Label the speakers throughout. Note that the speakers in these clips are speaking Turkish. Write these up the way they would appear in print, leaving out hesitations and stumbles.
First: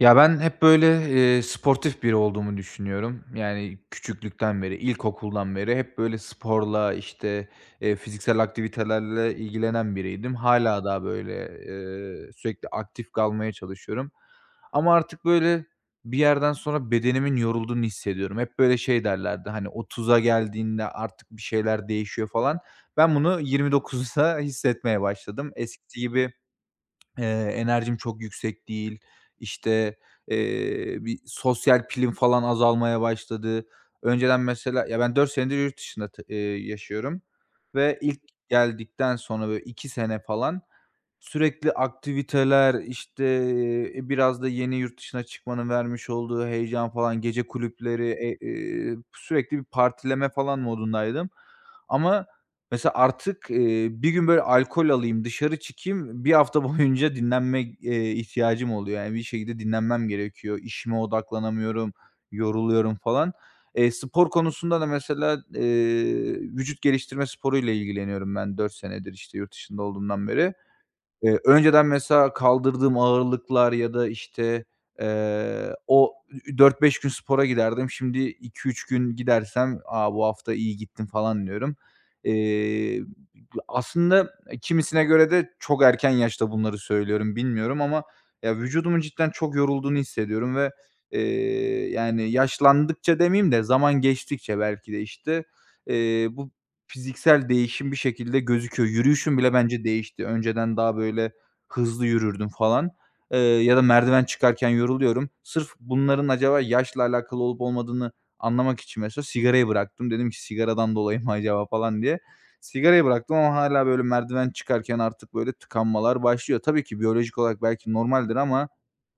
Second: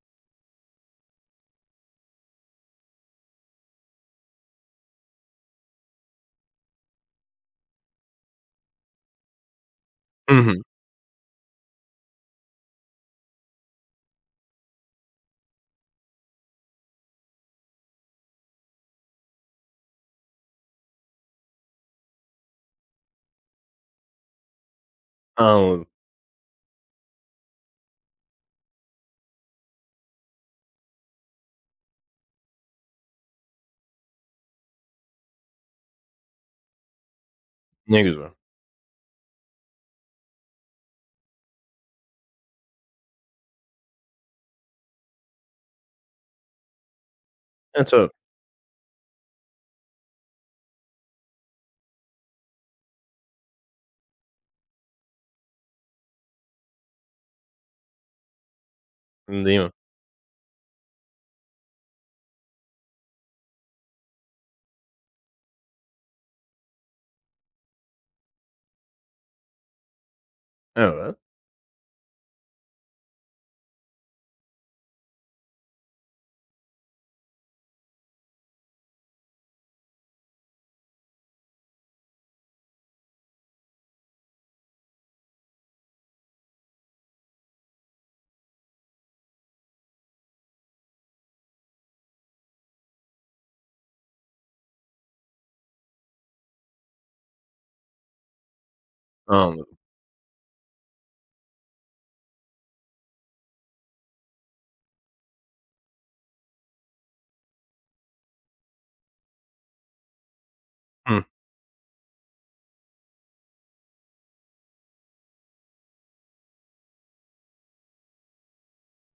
Speaker 1: Ya, ben hep böyle, sportif biri olduğumu düşünüyorum. Yani küçüklükten beri, ilkokuldan beri hep böyle sporla, işte, fiziksel aktivitelerle ilgilenen
Speaker 2: Hı
Speaker 1: biriydim.
Speaker 2: hı.
Speaker 1: Hala da böyle, sürekli aktif kalmaya çalışıyorum. Ama artık böyle bir yerden sonra bedenimin yorulduğunu hissediyorum. Hep böyle şey derlerdi, hani, 30'a geldiğinde artık bir şeyler değişiyor falan. Ben bunu 29'da hissetmeye başladım.
Speaker 2: Anladım.
Speaker 1: Eskisi gibi, Eee, enerjim çok yüksek değil. İşte, bir sosyal pilim falan azalmaya başladı. Önceden mesela ya, ben 4 senedir yurt dışında t yaşıyorum ve
Speaker 2: Ne
Speaker 1: ilk
Speaker 2: güzel.
Speaker 1: geldikten sonra böyle 2 sene falan sürekli aktiviteler, işte, biraz da yeni yurt dışına çıkmanın vermiş olduğu heyecan falan, gece
Speaker 2: E, tabii,
Speaker 1: kulüpleri, sürekli bir partileme falan modundaydım. Ama mesela artık, bir gün böyle alkol alayım, dışarı çıkayım, bir hafta boyunca dinlenme, ihtiyacım oluyor. Yani bir şekilde
Speaker 2: değil mi?
Speaker 1: dinlenmem gerekiyor. İşime odaklanamıyorum, yoruluyorum falan. Spor konusunda da mesela, vücut geliştirme sporuyla ilgileniyorum ben 4 senedir, işte, yurt dışında olduğumdan beri.
Speaker 2: Evet,
Speaker 1: Önceden mesela kaldırdığım ağırlıklar ya da, işte, o ü 4-5 gün spora giderdim. Şimdi iki üç gün gidersem, "A, bu hafta iyi gittim." falan diyorum. Eee, Aslında, kimisine göre de çok erken yaşta bunları söylüyorum, bilmiyorum ama ya, vücudumun cidden çok yorulduğunu hissediyorum ve, yani yaşlandıkça demeyeyim de zaman geçtikçe belki de, işte, bu fiziksel değişim bir şekilde gözüküyor. Yürüyüşüm bile
Speaker 2: anladım.
Speaker 1: bence değişti. Önceden daha böyle hızlı yürürdüm falan, ya da merdiven çıkarken yoruluyorum. Sırf bunların acaba yaşla alakalı olup olmadığını anlamak için mesela sigarayı bıraktım. Dedim ki sigaradan
Speaker 2: Hıh,
Speaker 1: dolayı mı acaba falan diye. Sigarayı bıraktım ama hala böyle merdiven çıkarken artık böyle tıkanmalar başlıyor. Tabii ki biyolojik olarak belki normaldir ama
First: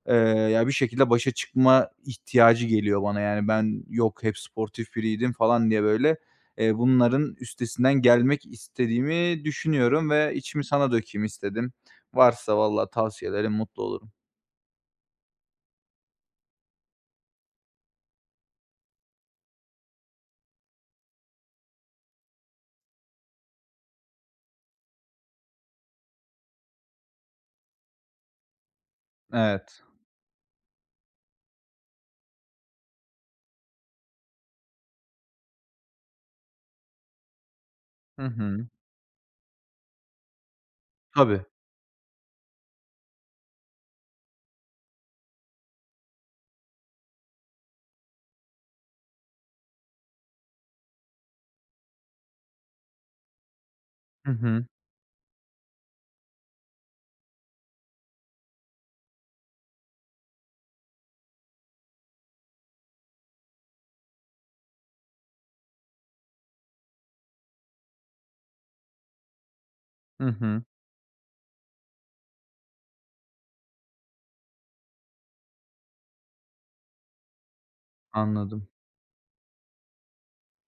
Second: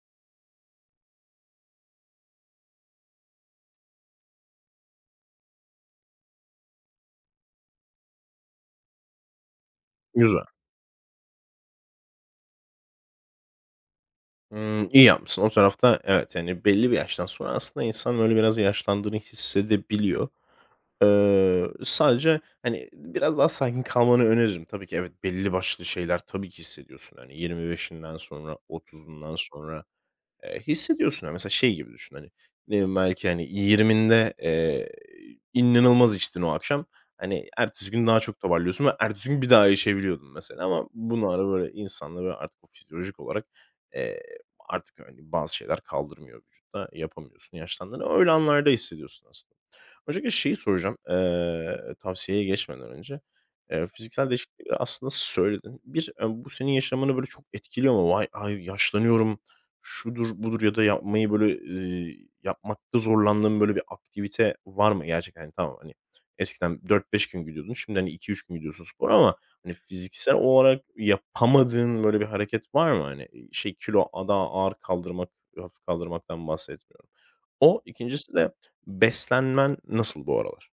Speaker 1: Eee, ya, bir şekilde başa çıkma ihtiyacı geliyor bana. Yani, ben yok hep sportif biriydim falan diye böyle, bunların üstesinden gelmek istediğimi düşünüyorum ve
Speaker 2: güzel.
Speaker 1: içimi sana dökeyim istedim. Varsa valla tavsiyelerin mutlu olurum.
Speaker 2: Imm, iyi yapmışsın. O tarafta evet, yani, belli bir yaştan sonra aslında insan, böyle, biraz yaşlandığını hissedebiliyor. Sadece, hani, biraz daha sakin kalmanı öneririm. Tabii ki evet, belli başlı şeyler tabii ki hissediyorsun. Hani, 25'inden sonra, 30'undan
Speaker 1: Evet.
Speaker 2: sonra hissediyorsun ya mesela şey gibi düşün, hani, ne bileyim belki, hani, 20'inde, inanılmaz içtin o akşam. Hani, ertesi gün daha
Speaker 1: Hı
Speaker 2: çok
Speaker 1: hı.
Speaker 2: toparlıyorsun ve ertesi gün bir daha içebiliyordun mesela ama bunlar
Speaker 1: Tabii.
Speaker 2: böyle insanda böyle artık o fizyolojik olarak, eee, artık, hani, bazı şeyler kaldırmıyor vücutta, yapamıyorsun, yaşlandığını öyle anlarda hissediyorsun aslında. Öncelikle şeyi soracağım, tavsiyeye geçmeden önce. Fiziksel
Speaker 1: Hı hı.
Speaker 2: değişiklikleri aslında söyledin. Bir, bu senin yaşamını böyle çok etkiliyor mu? "Vay, ay, yaşlanıyorum, şudur, budur ya da yapmayı böyle, yapmakta zorlandığın böyle bir aktivite var mı gerçekten? Hani, tamam, hani, eskiden 4-5 gün gidiyordun. Şimdi, hani, 2-3 gün gidiyorsun spora ama, hani,
Speaker 1: Hı
Speaker 2: fiziksel
Speaker 1: hı.
Speaker 2: olarak yapamadığın böyle bir hareket var mı? Hani, şey, kilo daha ağır kaldırmak, hafif kaldırmaktan bahsetmiyorum. O, ikincisi de
Speaker 1: Anladım.
Speaker 2: beslenmen nasıl bu aralar?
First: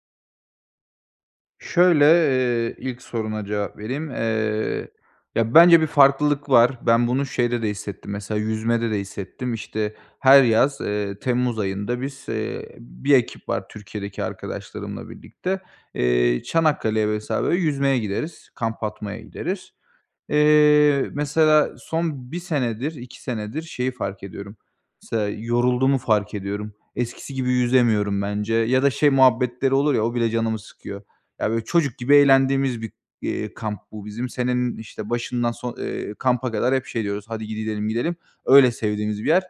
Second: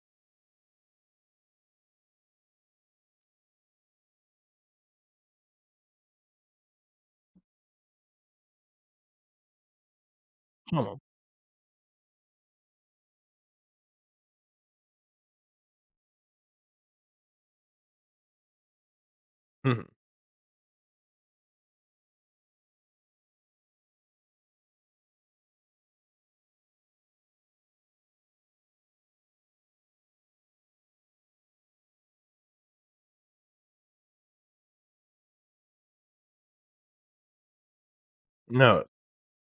Speaker 1: Şöyle, ilk soruna cevap vereyim. Ya, bence bir farklılık var. Ben bunu şeyde de hissettim, mesela yüzmede de hissettim. İşte, her yaz,
Speaker 2: Tamam.
Speaker 1: temmuz ayında biz, bir ekip var, Türkiye'deki arkadaşlarımla birlikte. Çanakkale'ye mesela böyle yüzmeye gideriz, kamp atmaya
Speaker 2: Hı
Speaker 1: gideriz.
Speaker 2: hı.
Speaker 1: Mesela son bir senedir, 2 senedir şeyi fark ediyorum. Mesela yorulduğumu fark ediyorum. Eskisi gibi yüzemiyorum bence ya da şey muhabbetleri olur ya, o bile canımı sıkıyor. Ya, böyle, çocuk gibi eğlendiğimiz bir, kamp bu bizim. Senenin, işte, başından son kampa kadar hep şey diyoruz, "Hadi gidelim, gidelim." Öyle
Speaker 2: Evet.
Speaker 1: sevdiğimiz bir yer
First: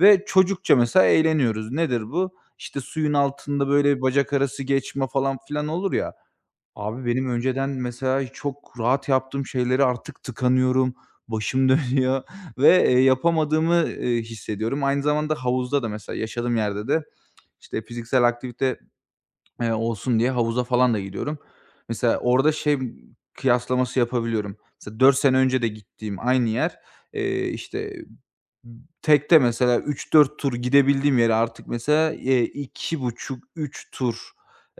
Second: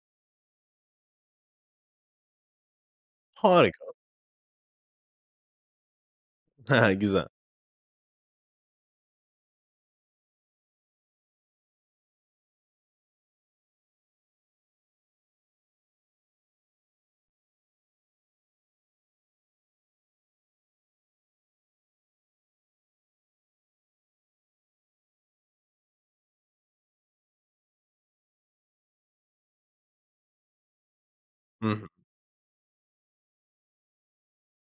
Speaker 1: ve çocukça mesela eğleniyoruz. Nedir bu? İşte, suyun altında,
Speaker 2: Harika.
Speaker 1: böyle, bacak arası geçme falan filan olur ya.
Speaker 2: He
Speaker 1: Abi,
Speaker 2: güzel.
Speaker 1: benim önceden mesela çok rahat yaptığım şeyleri artık tıkanıyorum, başım dönüyor ve, yapamadığımı, hissediyorum. Aynı zamanda havuzda da mesela, yaşadığım yerde de, işte, fiziksel aktivite, olsun diye havuza falan da gidiyorum. Mesela orada şey kıyaslaması yapabiliyorum. Mesela 4 sene önce de gittiğim aynı yer, eee, işte tekte mesela üç dört tur gidebildiğim yere artık
Speaker 2: Hı hı.
Speaker 1: mesela, iki buçuk üç tur,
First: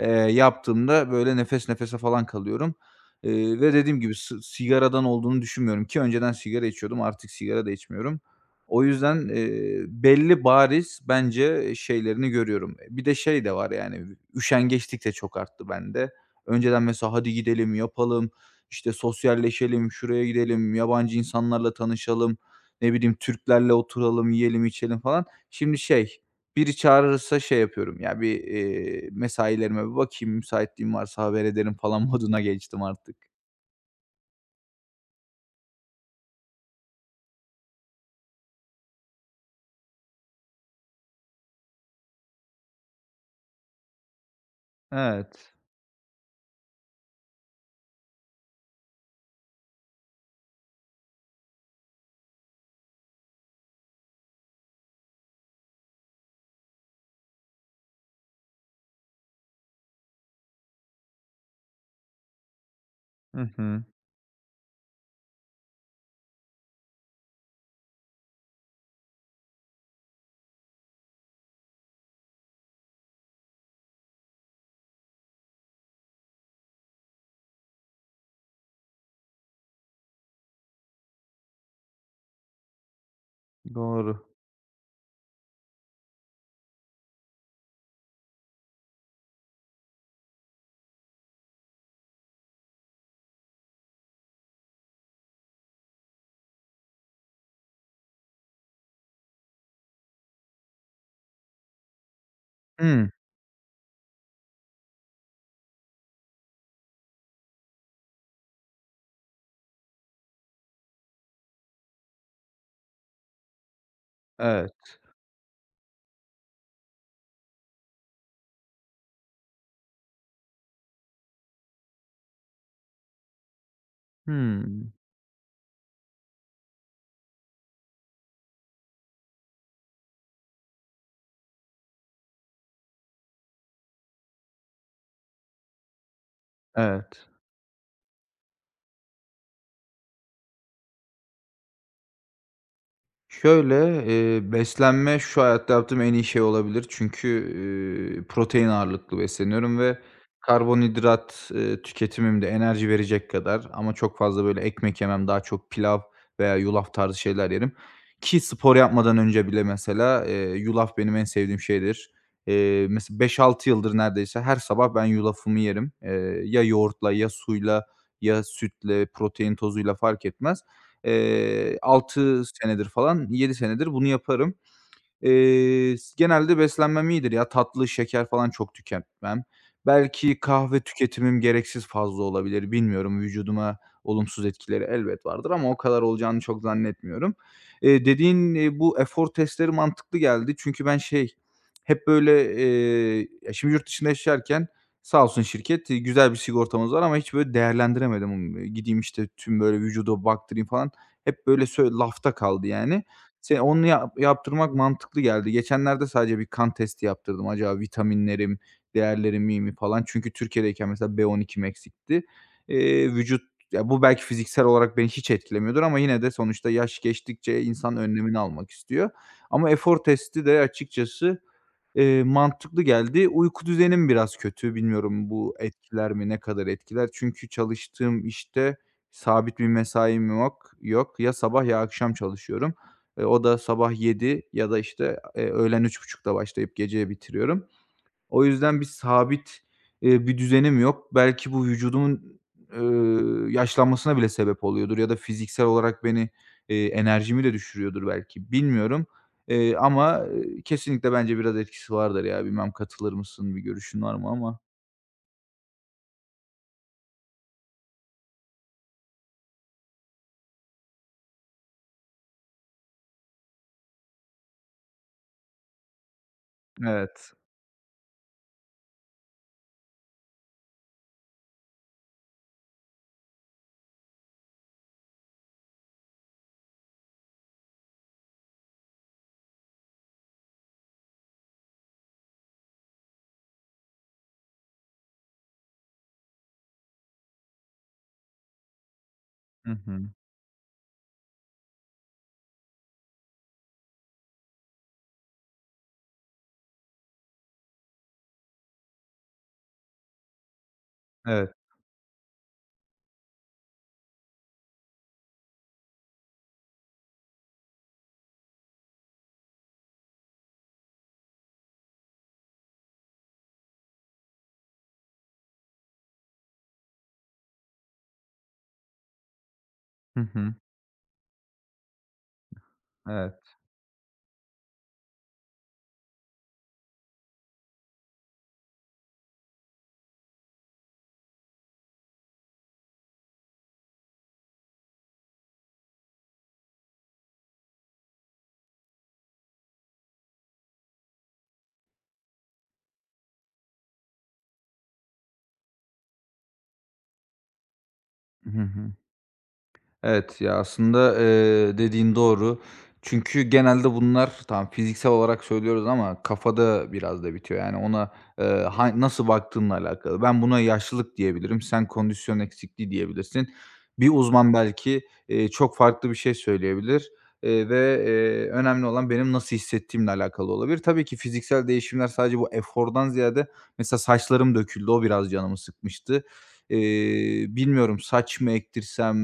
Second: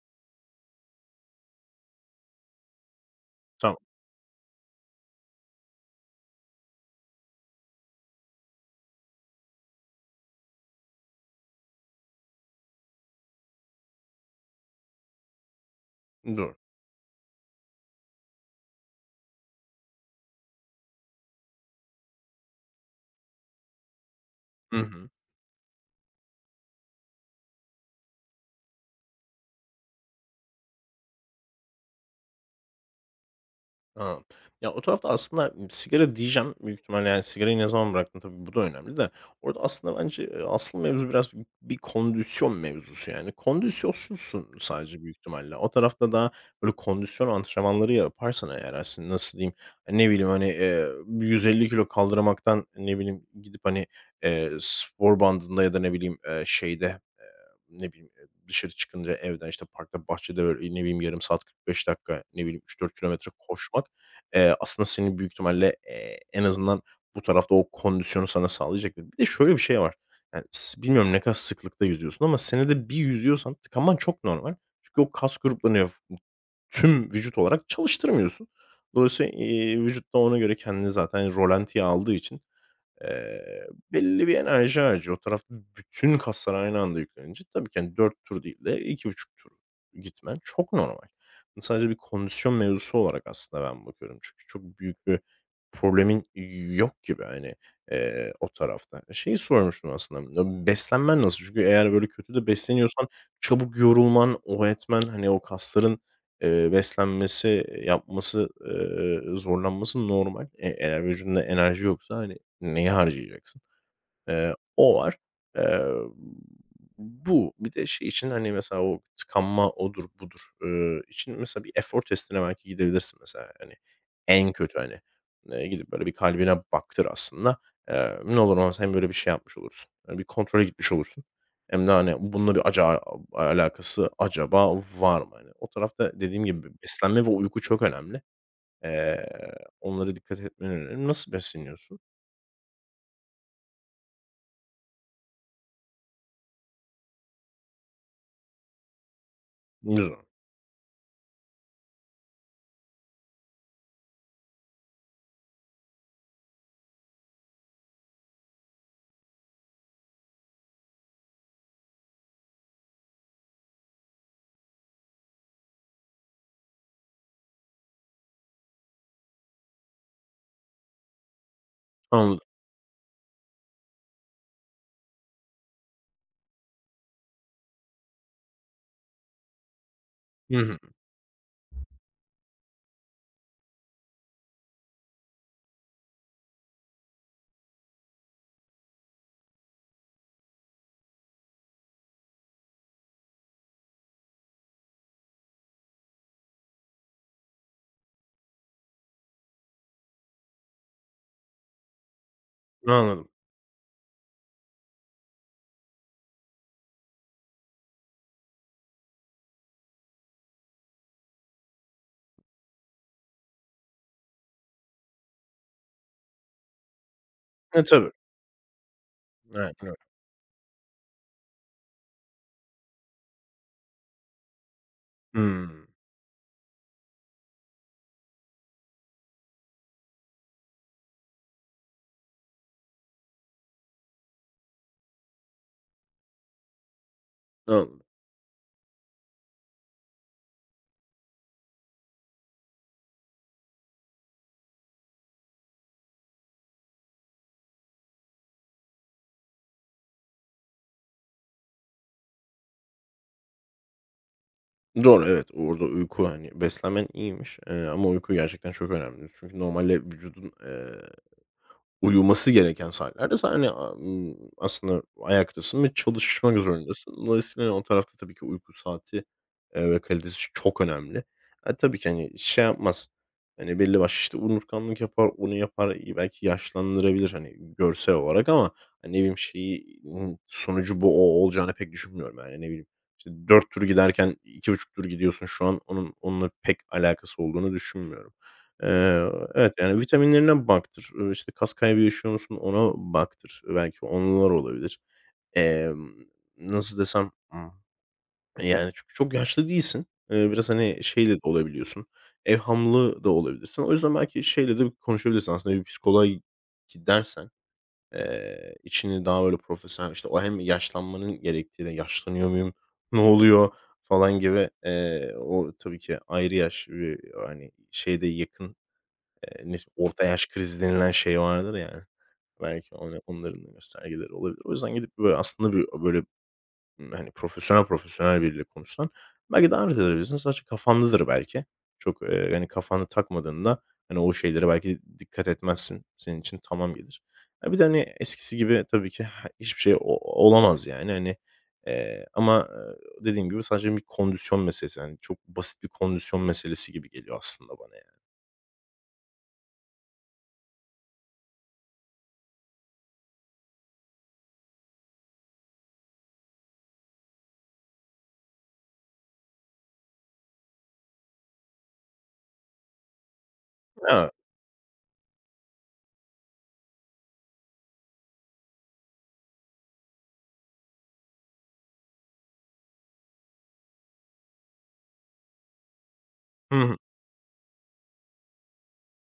Speaker 1: yaptığımda böyle nefes nefese falan kalıyorum. Ve
Speaker 2: Tamam.
Speaker 1: dediğim gibi sigaradan olduğunu düşünmüyorum, ki önceden sigara içiyordum, artık sigara da içmiyorum. O yüzden, belli bariz bence şeylerini görüyorum. E, bir de şey de var, yani üşengeçlik de çok arttı bende.
Speaker 2: Dur.
Speaker 1: Önceden mesela hadi gidelim, yapalım, işte sosyalleşelim, şuraya gidelim, yabancı insanlarla tanışalım, ne bileyim, Türklerle oturalım, yiyelim,
Speaker 2: Hı
Speaker 1: içelim
Speaker 2: hı.
Speaker 1: falan. Şimdi şey, biri çağırırsa şey yapıyorum ya, bir, mesailerime bir bakayım, müsaitliğim varsa haber ederim falan moduna geçtim artık.
Speaker 2: A! Ya, o tarafta aslında sigara diyeceğim büyük ihtimalle, yani, sigarayı ne zaman bıraktın tabii bu da önemli de orada aslında bence, asıl mevzu biraz bir kondisyon mevzusu, yani. Kondisyonsuzsun sadece büyük
Speaker 1: Evet.
Speaker 2: ihtimalle. O tarafta daha böyle kondisyon antrenmanları yaparsan eğer aslında nasıl diyeyim, hani, ne bileyim, hani, 150 kilo kaldırmaktan, ne bileyim, gidip, hani, spor bandında ya da ne bileyim, şeyde, ne bileyim, dışarı çıkınca evden, işte, parkta, bahçede, böyle, ne bileyim, yarım saat, 45 dakika, ne bileyim, 3-4 kilometre
Speaker 1: Hı hı.
Speaker 2: koşmak, aslında senin büyük ihtimalle, en azından bu tarafta o kondisyonu sana sağlayacaktır. Bir de şöyle bir şey var. Yani, bilmiyorum ne kadar sıklıkta yüzüyorsun ama senede bir yüzüyorsan tıkanman çok normal. Çünkü o kas gruplarını tüm vücut olarak çalıştırmıyorsun. Dolayısıyla, vücut da ona göre kendini zaten rolantiye aldığı için Eee,
Speaker 1: Doğru.
Speaker 2: belli bir enerji harcıyor. O tarafta bütün kaslar aynı anda yüklenince tabii ki, hani, 4 tur değil de 2,5 tur gitmen çok normal. Sadece bir kondisyon mevzusu olarak aslında ben bakıyorum. Çünkü çok büyük bir problemin yok gibi, hani, o tarafta. Şeyi sormuştum aslında, ya, beslenmen nasıl? Çünkü eğer böyle kötü de besleniyorsan
Speaker 1: Hımm.
Speaker 2: çabuk yorulman, o etmen, hani, o kasların, beslenmesi, yapması, zorlanması normal. Eğer vücudunda enerji yoksa, hani, neyi harcayacaksın? Eee,
Speaker 1: Evet.
Speaker 2: o var. Eee, bu bir de şey için, hani, mesela o tıkanma odur budur, için mesela bir efor testine belki gidebilirsin mesela. Hani, en kötü,
Speaker 1: Hımm.
Speaker 2: hani, gidip böyle bir kalbine baktır aslında. Ne olur ne olmaz hem böyle bir şey yapmış olursun, hani, bir kontrole gitmiş olursun hem de, hani, bununla bir alakası acaba var mı? Hani, o tarafta dediğim gibi beslenme
Speaker 1: Evet.
Speaker 2: ve uyku çok önemli. Eee, onlara dikkat etmen öneririm. Nasıl besleniyorsun?
Speaker 1: Şöyle, beslenme şu hayatta yaptığım en iyi şey olabilir. Çünkü, protein ağırlıklı besleniyorum ve
Speaker 2: Güzel.
Speaker 1: karbonhidrat, tüketimim de enerji verecek kadar ama çok fazla böyle ekmek yemem, daha çok pilav veya yulaf tarzı şeyler yerim, ki spor yapmadan önce bile mesela, yulaf benim en sevdiğim şeydir. Mesela 5-6 yıldır neredeyse her sabah ben yulafımı yerim. Ya yoğurtla ya suyla ya sütle, protein tozuyla fark etmez.
Speaker 2: Anladım.
Speaker 1: 6 senedir falan, 7 senedir bunu yaparım. S Genelde beslenmem iyidir ya. Tatlı, şeker falan çok tüketmem. Belki
Speaker 2: Hı hı.
Speaker 1: kahve tüketimim gereksiz fazla olabilir. Bilmiyorum, vücuduma olumsuz etkileri elbet vardır ama o kadar olacağını çok zannetmiyorum. Dediğin, bu efor testleri mantıklı geldi. Çünkü ben şey, hep böyle, ya, şimdi yurt dışında yaşarken sağ olsun şirket, güzel bir sigortamız var ama hiç böyle değerlendiremedim. Gideyim, işte, tüm böyle vücuda baktırayım falan. Hep böyle lafta kaldı yani.
Speaker 2: Anladım.
Speaker 1: Onu yaptırmak mantıklı geldi. Geçenlerde sadece bir kan testi yaptırdım. Acaba vitaminlerim, değerlerim iyi mi falan. Çünkü Türkiye'deyken mesela B12'm eksikti. Vücut Ya, bu belki fiziksel olarak beni hiç etkilemiyordur ama yine de sonuçta yaş geçtikçe
Speaker 2: E,
Speaker 1: insan
Speaker 2: tabii.
Speaker 1: önlemini almak istiyor. Ama
Speaker 2: Aynen öyle.
Speaker 1: efor testi de açıkçası, mantıklı geldi. Uyku düzenim biraz kötü. Bilmiyorum, bu
Speaker 2: Hımm.
Speaker 1: etkiler mi, ne kadar etkiler? Çünkü çalıştığım işte sabit bir mesaim yok. Ya sabah ya akşam çalışıyorum. E, o da sabah 7 ya da işte, öğlen üç buçukta başlayıp geceye bitiriyorum.
Speaker 2: Anladım.
Speaker 1: O yüzden bir sabit, bir düzenim yok. Belki bu vücudumun, yaşlanmasına bile sebep oluyordur ya da fiziksel olarak beni, enerjimi de düşürüyordur belki, bilmiyorum. Ama, kesinlikle bence biraz etkisi vardır ya. Bilmem katılır mısın? Bir görüşün var mı ama?
Speaker 2: Doğru, evet, orada uyku, hani, beslenmen iyiymiş, ama uyku gerçekten çok önemli. Çünkü normalde vücudun, uyuması gereken saatlerde de sen, hani, a aslında ayaktasın ve çalışmak zorundasın.
Speaker 1: Evet.
Speaker 2: Dolayısıyla hani o tarafta tabii ki uyku saati, ve kalitesi çok önemli. E, tabii ki, hani, şey yapmaz, hani, belli başlı, işte, unutkanlık yapar, onu yapar, belki yaşlandırabilir, hani, görsel olarak ama, hani, ne bileyim, şeyi, sonucu bu o olacağını pek düşünmüyorum. Yani, ne bileyim, işte, 4 tur giderken 2,5 tur gidiyorsun şu an. Onun onunla pek alakası olduğunu düşünmüyorum. Eee,
Speaker 1: Hı
Speaker 2: evet, yani,
Speaker 1: hı.
Speaker 2: vitaminlerine baktır, işte, kas kaybı yaşıyor musun ona baktır. Belki onlar olabilir. Emm, nasıl desem, yani, çünkü çok yaşlı değilsin. Biraz, hani, şeyle de
Speaker 1: Evet.
Speaker 2: olabiliyorsun, evhamlı da olabilirsin. O yüzden belki şeyle de konuşabilirsin aslında bir psikoloğa gidersen, içini daha böyle profesyonel, işte, o hem yaşlanmanın gerektiğini, yaşlanıyor muyum, ne oluyor falan gibi, o tabii ki ayrı yaş ve, hani, şeyde yakın ne
Speaker 1: Hı
Speaker 2: orta yaş
Speaker 1: hı.
Speaker 2: krizi denilen şey vardır ya, belki ona
Speaker 1: Evet.
Speaker 2: onların da göstergeleri olabilir. O yüzden gidip böyle aslında bir böyle, hani, profesyonel profesyonel biriyle konuşsan belki davet edebilirsin. Sadece kafandadır belki. Çok, hani, kafana takmadığında, hani, o şeylere belki dikkat etmezsin. Senin için tamam gelir. Ya, bir de, hani, eskisi gibi tabii ki hiçbir şey o olamaz yani, hani, ama, dediğim gibi sadece bir kondisyon meselesi. Hani, çok basit bir kondisyon meselesi gibi geliyor aslında bana yani.
Speaker 1: Hı hı. Evet, ya, aslında, dediğin doğru. Çünkü genelde bunlar tam fiziksel olarak söylüyoruz ama kafada biraz da bitiyor. Yani ona, ha nasıl baktığınla alakalı. Ben buna yaşlılık diyebilirim, sen kondisyon eksikliği diyebilirsin. Bir
Speaker 2: Evet.
Speaker 1: uzman belki, çok farklı bir şey söyleyebilir, önemli olan benim nasıl hissettiğimle alakalı olabilir. Tabii ki fiziksel değişimler sadece bu efordan ziyade mesela saçlarım döküldü, o biraz canımı sıkmıştı.
Speaker 2: Hı hı.
Speaker 1: Bilmiyorum, saç mı ektirsem,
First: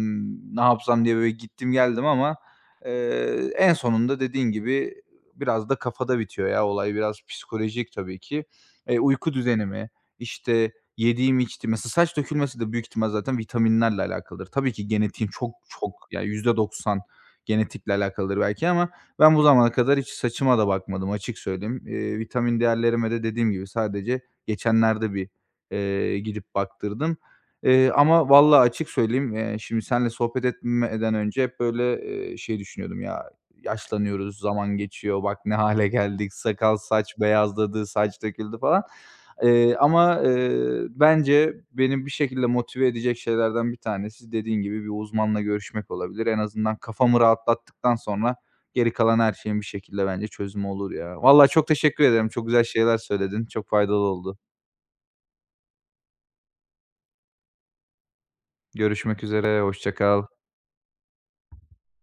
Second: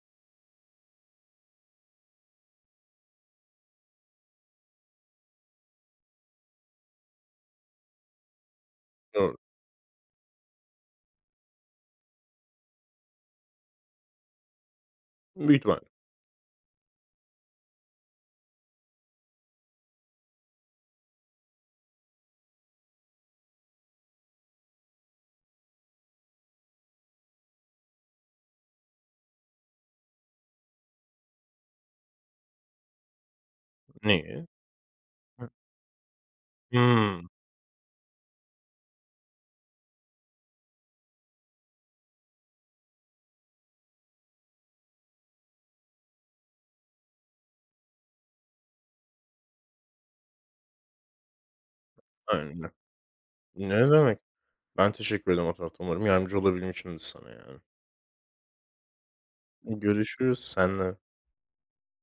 Speaker 1: ne yapsam diye böyle gittim geldim ama, en sonunda dediğin gibi biraz da kafada bitiyor ya olay. Biraz psikolojik tabii ki. Uyku düzenimi, işte, yediğim içtiğim. Mesela saç dökülmesi de büyük ihtimal zaten vitaminlerle alakalıdır. Tabii ki genetiğim
Speaker 2: Büyük
Speaker 1: çok
Speaker 2: ihtimal.
Speaker 1: çok, yani %90 genetikle alakalıdır belki ama ben bu zamana kadar hiç saçıma da bakmadım, açık söyleyeyim. Vitamin değerlerime de dediğim gibi sadece geçenlerde bir, gidip baktırdım. Ama vallahi açık söyleyeyim, şimdi seninle sohbet etmeden önce hep böyle, şey düşünüyordum ya, yaşlanıyoruz,
Speaker 2: Neyi?
Speaker 1: zaman geçiyor, bak
Speaker 2: Hı.
Speaker 1: ne hale geldik, sakal saç
Speaker 2: Hımm.
Speaker 1: beyazladı, saç döküldü falan. Bence beni bir şekilde motive edecek şeylerden bir tanesi, dediğin gibi, bir uzmanla görüşmek olabilir. En azından kafamı rahatlattıktan sonra geri kalan her şeyin bir şekilde bence çözümü olur ya. Vallahi çok teşekkür ederim. Çok güzel
Speaker 2: Aynen.
Speaker 1: şeyler söyledin. Çok
Speaker 2: Ne
Speaker 1: faydalı
Speaker 2: demek.
Speaker 1: oldu.
Speaker 2: Ben teşekkür ederim o tarafta. Umarım yardımcı olabilmişimdir sana yani.
Speaker 1: Görüşmek üzere, hoşça kal.
Speaker 2: Görüşürüz. Sen de.